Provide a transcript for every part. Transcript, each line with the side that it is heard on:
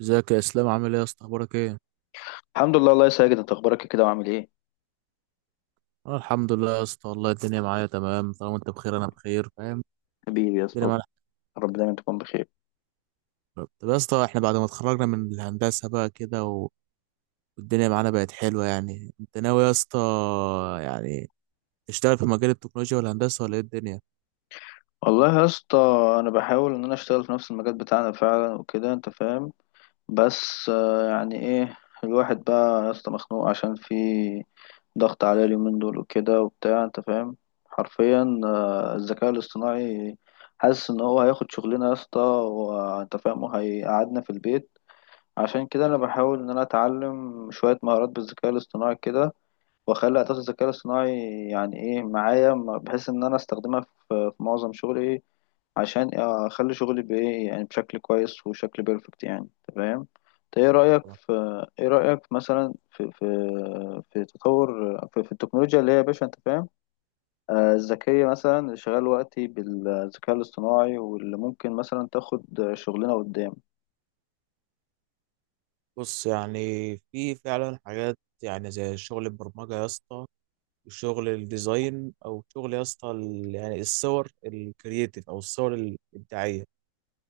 right: ازيك يا اسلام، عامل ايه يا اسطى، اخبارك ايه؟
left: الحمد لله، الله يسعدك. انت اخبارك ايه كده وعامل ايه؟
right: انا الحمد لله يا اسطى، والله الدنيا معايا تمام. طالما انت بخير انا بخير، فاهم.
left: حبيبي يا
right: الدنيا
left: اسطى.
right: معانا
left: رب دايما تكون بخير.
right: حلوة. طب يا اسطى، احنا بعد ما اتخرجنا من الهندسه بقى كده والدنيا معانا بقت حلوه. يعني انت ناوي يا اسطى، يعني تشتغل في مجال التكنولوجيا والهندسه ولا ايه الدنيا؟
left: والله يا اسطى، انا بحاول ان انا اشتغل في نفس المجال بتاعنا فعلا وكده، انت فاهم. بس يعني ايه، الواحد بقى يا اسطى مخنوق عشان في ضغط عليه اليومين دول وكده وبتاع، انت فاهم. حرفيا الذكاء الاصطناعي، حاسس ان هو هياخد شغلنا يا اسطى وانت فاهم، وهيقعدنا في البيت. عشان كده انا بحاول ان انا اتعلم شوية مهارات بالذكاء الاصطناعي كده، واخلي اعتقد الذكاء الاصطناعي يعني ايه معايا، بحيث ان انا استخدمها في معظم شغلي ايه، عشان اخلي شغلي بايه يعني بشكل كويس وشكل بيرفكت يعني. تمام. ايه رايك في ايه رايك مثلا في تطور في التكنولوجيا اللي هي يا باشا، انت فاهم. الذكيه مثلا اللي شغال وقتي بالذكاء الاصطناعي، واللي ممكن مثلا تاخد شغلنا قدام.
right: بص، يعني في فعلا حاجات، يعني زي شغل البرمجة يا اسطى، وشغل الديزاين، او شغل يا اسطى يعني الصور الكرييتيف او الصور الابداعية،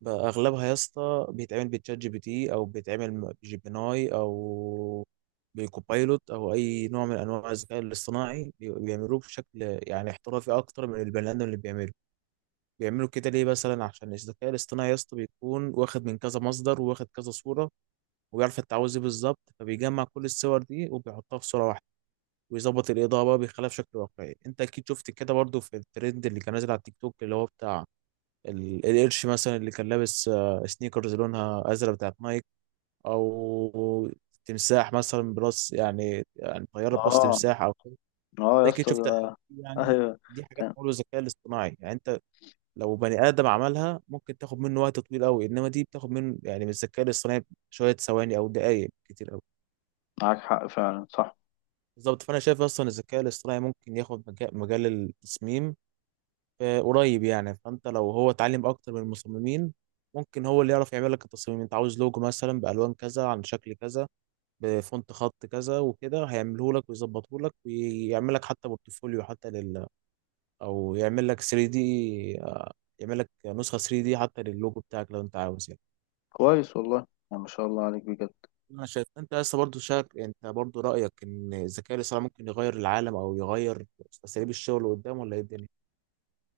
right: بقى اغلبها يا اسطى بيتعمل بتشات جي بي تي او بيتعمل بجيبناي او بكوبايلوت او اي نوع من انواع الذكاء الاصطناعي بيعملوه بشكل يعني احترافي اكتر من البني ادم اللي بيعمله. بيعملوا كده ليه؟ مثلا عشان الذكاء الاصطناعي يا اسطى بيكون واخد من كذا مصدر وواخد كذا صوره، وبيعرف انت عاوز ايه بالظبط، فبيجمع كل الصور دي وبيحطها في صوره واحده، ويظبط الاضاءه بقى، بيخليها بشكل واقعي. انت اكيد شفت كده برضو في الترند اللي كان نازل على التيك توك، اللي هو بتاع القرش مثلا اللي كان لابس سنيكرز لونها ازرق بتاعت نايك، او تمساح مثلا براس، يعني طياره براس
left: اه،
right: تمساح او كده.
left: اه
right: انت
left: يا
right: اكيد
left: اسطى،
right: شفت الحاجات دي يعني.
left: ايوه،
right: دي حاجات
left: كان
right: معموله بالذكاء الاصطناعي، يعني انت لو بني ادم عملها ممكن تاخد منه وقت طويل قوي، انما دي بتاخد منه، يعني من الذكاء الاصطناعي، شويه ثواني او دقائق كتير قوي.
left: معاك حق فعلا، صح.
right: بالظبط. فانا شايف اصلا الذكاء الاصطناعي ممكن ياخد مجال التصميم قريب يعني. فانت لو هو اتعلم اكتر من المصممين، ممكن هو اللي يعرف يعمل لك التصميم. انت عاوز لوجو مثلا بالوان كذا، عن شكل كذا، بفونت خط كذا، وكده هيعمله لك ويظبطه لك، ويعمل لك حتى بورتفوليو حتى لل، او يعمل لك 3D دي، يعمل لك نسخه 3D دي حتى للوجو بتاعك لو انت عاوز يعني.
left: كويس والله. يعني ما شاء الله عليك بجد.
right: انا شايف انت لسه برضه شاك، انت برضه رايك ان الذكاء الاصطناعي ممكن يغير العالم او يغير اساليب الشغل قدام ولا ايه الدنيا؟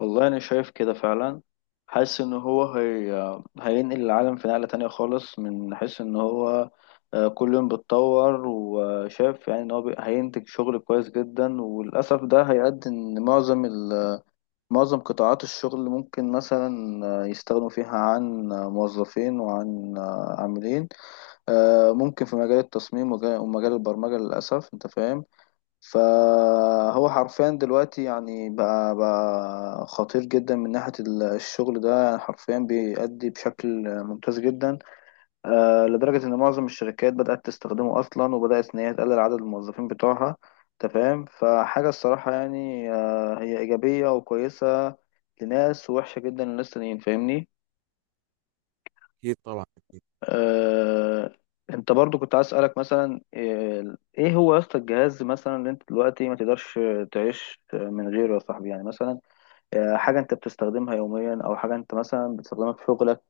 left: والله انا شايف كده فعلا. حاسس ان هو هينقل العالم في نقلة تانية خالص، من حيث ان هو كل يوم بيتطور، وشايف يعني ان هو هينتج شغل كويس جدا. وللاسف ده هيؤدي ان معظم معظم قطاعات الشغل ممكن مثلا يستغنوا فيها عن موظفين، وعن عاملين. ممكن في مجال التصميم ومجال البرمجة للاسف، انت فاهم. فهو حرفيا دلوقتي يعني بقى خطير جدا من ناحية الشغل ده، يعني حرفيا بيأدي بشكل ممتاز جدا. لدرجة إن معظم الشركات بدأت تستخدمه أصلا، وبدأت إن هي تقلل عدد الموظفين بتوعها. تمام. فحاجة الصراحة يعني هي إيجابية وكويسة لناس، ووحشة جدا لناس تانيين، فاهمني.
right: اكيد طبعا.
left: آه، انت برضو كنت عايز اسالك مثلا ايه هو يا اسطى الجهاز مثلا اللي انت دلوقتي ما تقدرش تعيش من غيره يا صاحبي، يعني مثلا حاجه انت بتستخدمها يوميا، او حاجه انت مثلا بتستخدمها في شغلك.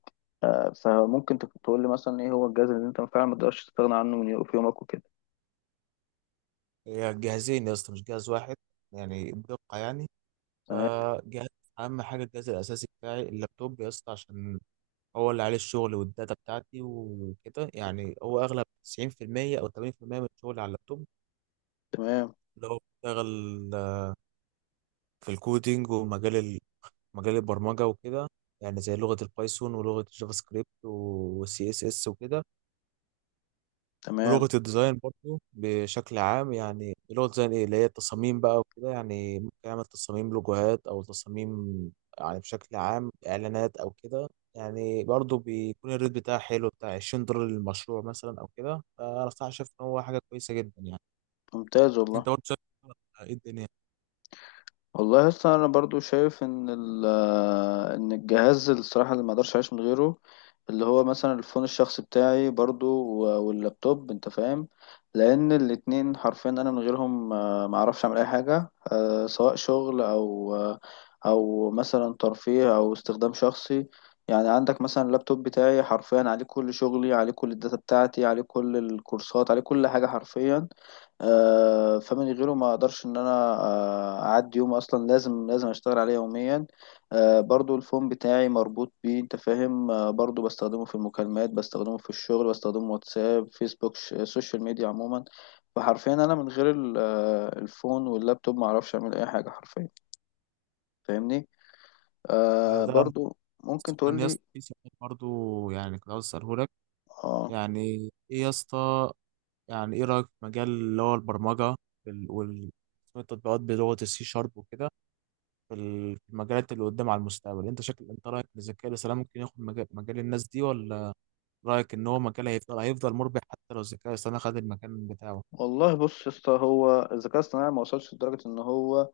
left: فممكن تقول لي مثلا ايه هو الجهاز اللي انت فعلا ما تقدرش تستغنى عنه في يومك وكده.
right: هي جهازين يا اسطى، مش جهاز واحد، يعني بدقة يعني.
left: تمام،
right: فجهاز، أهم حاجة الجهاز الأساسي بتاعي اللابتوب يا اسطى، عشان هو اللي عليه الشغل والداتا بتاعتي وكده. يعني هو أغلب 90% أو 80% من شغلي على اللابتوب،
left: تمام،
right: اللي هو بشتغل في الكودينج ومجال مجال البرمجة وكده، يعني زي لغة البايثون ولغة الجافا سكريبت والسي اس اس وكده،
left: تمام.
right: ولغة الديزاين برضو بشكل عام. يعني لغة الديزاين ايه؟ اللي هي التصاميم بقى وكده، يعني ممكن اعمل تصاميم لوجوهات او تصاميم يعني بشكل عام اعلانات او كده. يعني برضو بيكون الريت بتاعها حلو، بتاع 20 دولار للمشروع مثلا او كده. فانا صراحة شايف ان هو حاجة كويسة جدا يعني.
left: ممتاز
right: انت
left: والله.
right: برضو شايف ايه الدنيا
left: والله اصلا انا برضو شايف ان ان الجهاز الصراحه اللي ما اقدرش اعيش من غيره، اللي هو مثلا الفون الشخصي بتاعي برضو، واللابتوب، انت فاهم. لان الاتنين حرفيا انا من غيرهم ما اعرفش اعمل اي حاجه، سواء شغل، او او مثلا ترفيه او استخدام شخصي. يعني عندك مثلا، اللابتوب بتاعي حرفيا عليه كل شغلي، عليه كل الداتا بتاعتي، عليه كل الكورسات، عليه كل حاجه حرفيا. فمن غيره ما اقدرش ان انا اعدي يوم اصلا. لازم لازم اشتغل عليه يوميا. برضو الفون بتاعي مربوط بيه، انت فاهم. برضو بستخدمه في المكالمات، بستخدمه في الشغل، بستخدمه واتساب، فيسبوك، السوشيال ميديا عموما. فحرفيا انا من غير الفون واللابتوب، ما اعرفش اعمل اي حاجة حرفيا، فاهمني.
right: يعني؟ ده
left: برضو ممكن
right: كان
left: تقول
right: يا
left: لي.
right: اسطى في سؤال برضو، يعني كنت عاوز اساله لك
left: اه.
right: يعني، ايه يا اسطى، يعني ايه رايك في مجال اللي هو البرمجة وال وال- تطبيقات بلغة السي شارب وكده، في في المجالات اللي قدام على المستقبل، انت شكل انت رايك ان الذكاء الاصطناعي ممكن ياخد مجال الناس دي، ولا رايك ان هو مجال هيفضل مربح حتى لو الذكاء الاصطناعي خد المكان بتاعه؟
left: والله بص يا اسطى، هو الذكاء الاصطناعي ما وصلش لدرجة ان هو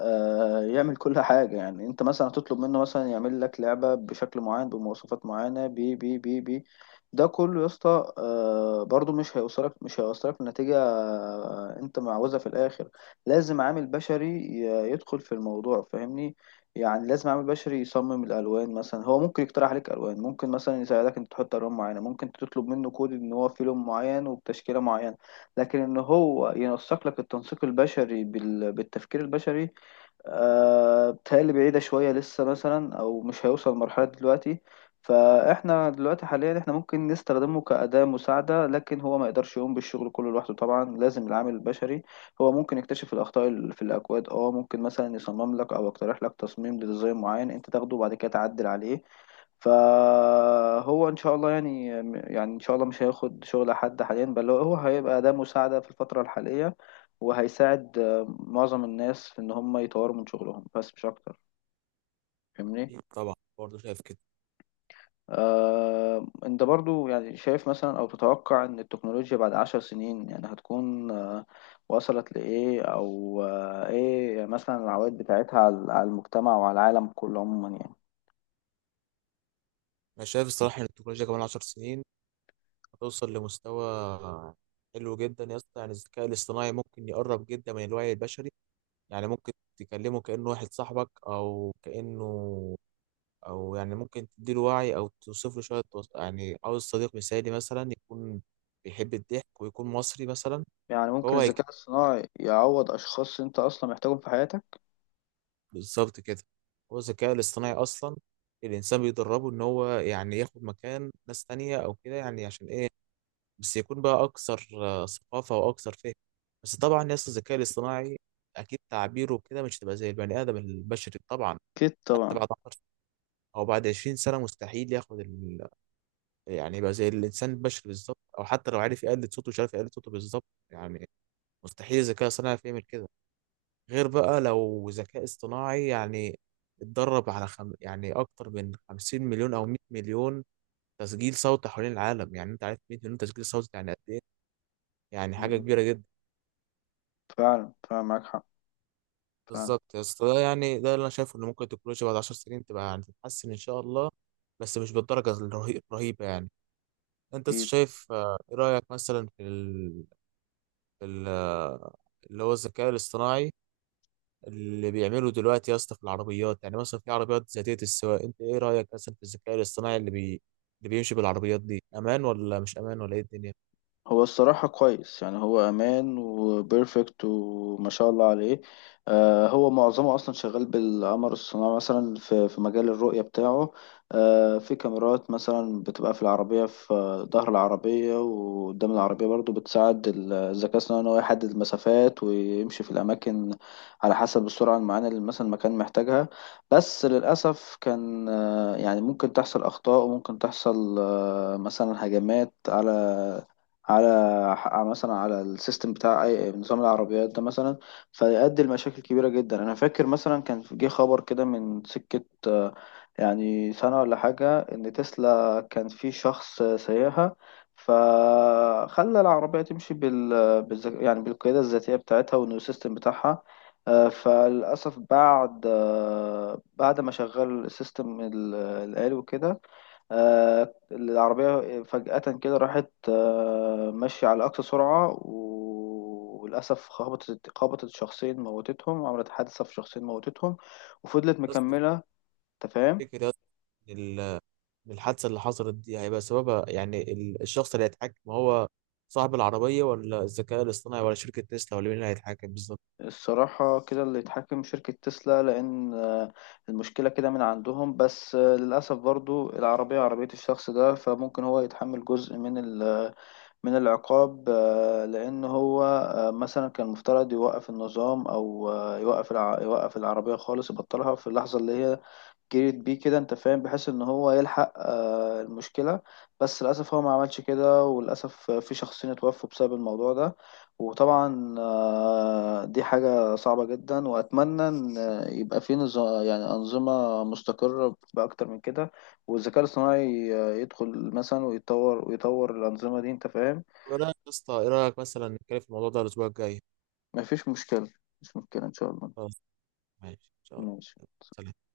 left: يعمل كل حاجة. يعني انت مثلا هتطلب منه مثلا يعمل لك لعبة بشكل معين، بمواصفات معينة، بي بي بي بي ده كله يا اسطى برضو مش هيوصلك لنتيجة انت معوزها في الاخر. لازم عامل بشري يدخل في الموضوع، فاهمني. يعني لازم عامل بشري يصمم الالوان مثلا. هو ممكن يقترح عليك الوان، ممكن مثلا يساعدك انت تحط الوان معينة، ممكن تطلب منه كود ان هو في لون معين وبتشكيلة معينة. لكن ان هو ينسق لك التنسيق البشري بالتفكير البشري، بتهيألي بعيدة شوية لسه مثلا، أو مش هيوصل لمرحلة دلوقتي. فإحنا دلوقتي حاليا، إحنا ممكن نستخدمه كأداة مساعدة، لكن هو ما يقدرش يقوم بالشغل كله لوحده. طبعا لازم العامل البشري. هو ممكن يكتشف الأخطاء اللي في الأكواد. ممكن مثلا يصمم لك، أو يقترح لك تصميم لديزاين معين، أنت تاخده وبعد كده تعدل عليه. فهو ان شاء الله يعني ان شاء الله مش هياخد شغل حد حاليا، بل هو هيبقى ده مساعدة في الفترة الحالية، وهيساعد معظم الناس في ان هم يطوروا من شغلهم، بس مش اكتر، فاهمني.
right: أكيد طبعا، برضه شايف كده.
left: انت برضو يعني شايف مثلا او تتوقع ان التكنولوجيا بعد 10 سنين يعني هتكون وصلت لإيه، او ايه مثلا العوائد بتاعتها على المجتمع وعلى العالم كله عموما يعني.
right: انا شايف الصراحه ان التكنولوجيا كمان 10 سنين هتوصل لمستوى حلو جدا يا اسطى. يعني الذكاء الاصطناعي ممكن يقرب جدا من الوعي البشري. يعني ممكن تكلمه كانه واحد صاحبك او كانه، او يعني ممكن تديله وعي او توصف له شويه يعني عاوز صديق مثالي مثلا يكون بيحب الضحك ويكون مصري مثلا.
left: يعني ممكن
right: هو هيك
left: الذكاء الصناعي يعوض اشخاص انت اصلا محتاجهم في حياتك؟
right: بالظبط كده. هو الذكاء الاصطناعي اصلا الانسان بيدربه ان هو يعني ياخد مكان ناس تانية او كده، يعني عشان ايه؟ بس يكون بقى اكثر ثقافه واكثر فهم. بس طبعا يا اسطى الذكاء الاصطناعي اكيد تعبيره كده مش هتبقى زي البني ادم البشري طبعا.
left: أكيد
right: حتى
left: طبعا.
right: بعد 10 او بعد 20 سنه مستحيل ياخد، يعني يبقى زي الانسان البشري بالظبط، او حتى لو عارف يقلد صوته، مش عارف يقلد صوته بالظبط يعني. مستحيل الذكاء الصناعي يعرف يعمل كده، غير بقى لو ذكاء اصطناعي يعني اتدرب على يعني اكتر من 50 مليون او 100 مليون تسجيل صوت حوالين العالم. يعني انت عارف 100 مليون تسجيل صوت يعني قد ايه؟ يعني حاجه
left: مم.
right: كبيره جدا.
left: فعلا فعلا معاك حق فعلا.
right: بالظبط يا اسطى، ده يعني ده اللي انا شايفه، ان ممكن التكنولوجيا بعد 10 سنين تبقى يعني تتحسن ان شاء الله، بس مش بالدرجه الرهيبه يعني. انت لسه
left: أكيد.
right: شايف ايه رايك مثلا في ال- اللي هو الذكاء الاصطناعي اللي بيعمله دلوقتي يا اسطى في العربيات، يعني مثلا في عربيات ذاتية السواقة، انت ايه رأيك مثلا في الذكاء الاصطناعي اللي بيمشي بالعربيات دي، امان ولا مش امان ولا ايه الدنيا؟
left: هو الصراحة كويس، يعني هو أمان وبيرفكت وما شاء الله عليه. هو معظمه أصلا شغال بالقمر الصناعي، مثلا في مجال الرؤية بتاعه. في كاميرات مثلا بتبقى في العربية، في ظهر العربية وقدام العربية، برضو بتساعد الذكاء الصناعي إن هو يحدد المسافات ويمشي في الأماكن، على حسب السرعة المعينة اللي مثلا المكان محتاجها. بس للأسف كان يعني ممكن تحصل أخطاء، وممكن تحصل مثلا هجمات على على مثلا على السيستم بتاع نظام العربيات ده مثلا، فيؤدي لمشاكل كبيرة جدا. انا فاكر مثلا جه خبر كده من سكة يعني سنة ولا حاجة، ان تسلا كان في شخص سايقها، فخلى العربية تمشي يعني بالقيادة الذاتية بتاعتها والنيو سيستم بتاعها. فللأسف بعد ما شغل السيستم الآلي وكده، العربية فجأة كده راحت ماشية على أقصى سرعة، وللأسف خبطت شخصين موتتهم، عملت حادثة في شخصين موتتهم، وفضلت
right: الناس
left: مكملة. تفهم؟
right: بتفتكر يا اسطى ان إن الحادثة اللي حصلت دي هيبقى سببها يعني الشخص اللي هيتحكم، هو صاحب العربية ولا الذكاء الاصطناعي ولا شركة تسلا ولا مين اللي هيتحكم بالظبط؟
left: الصراحة كده، اللي اتحكم شركة تسلا، لأن المشكلة كده من عندهم. بس للأسف برضو العربية عربية الشخص ده، فممكن هو يتحمل جزء من العقاب، لأن هو مثلا كان المفترض يوقف النظام، أو يوقف العربية خالص، يبطلها في اللحظة اللي هي جريت بيه كده، أنت فاهم، بحيث إن هو يلحق المشكلة. بس للأسف هو ما عملش كده، وللأسف في شخصين اتوفوا بسبب الموضوع ده. وطبعا دي حاجة صعبة جدا، وأتمنى إن يبقى في نظام، يعني أنظمة مستقرة بأكتر من كده. والذكاء الاصطناعي يدخل مثلا ويطور ويطور الأنظمة دي، أنت فاهم.
right: ايه رأيك يا اسطى؟ ايه رأيك مثلا نتكلم في الموضوع ده الاسبوع الجاي؟
left: مفيش مشكلة. مفيش مشكلة إن شاء الله.
right: خلاص، ماشي ان شاء الله.
left: ماشي.
right: سلام.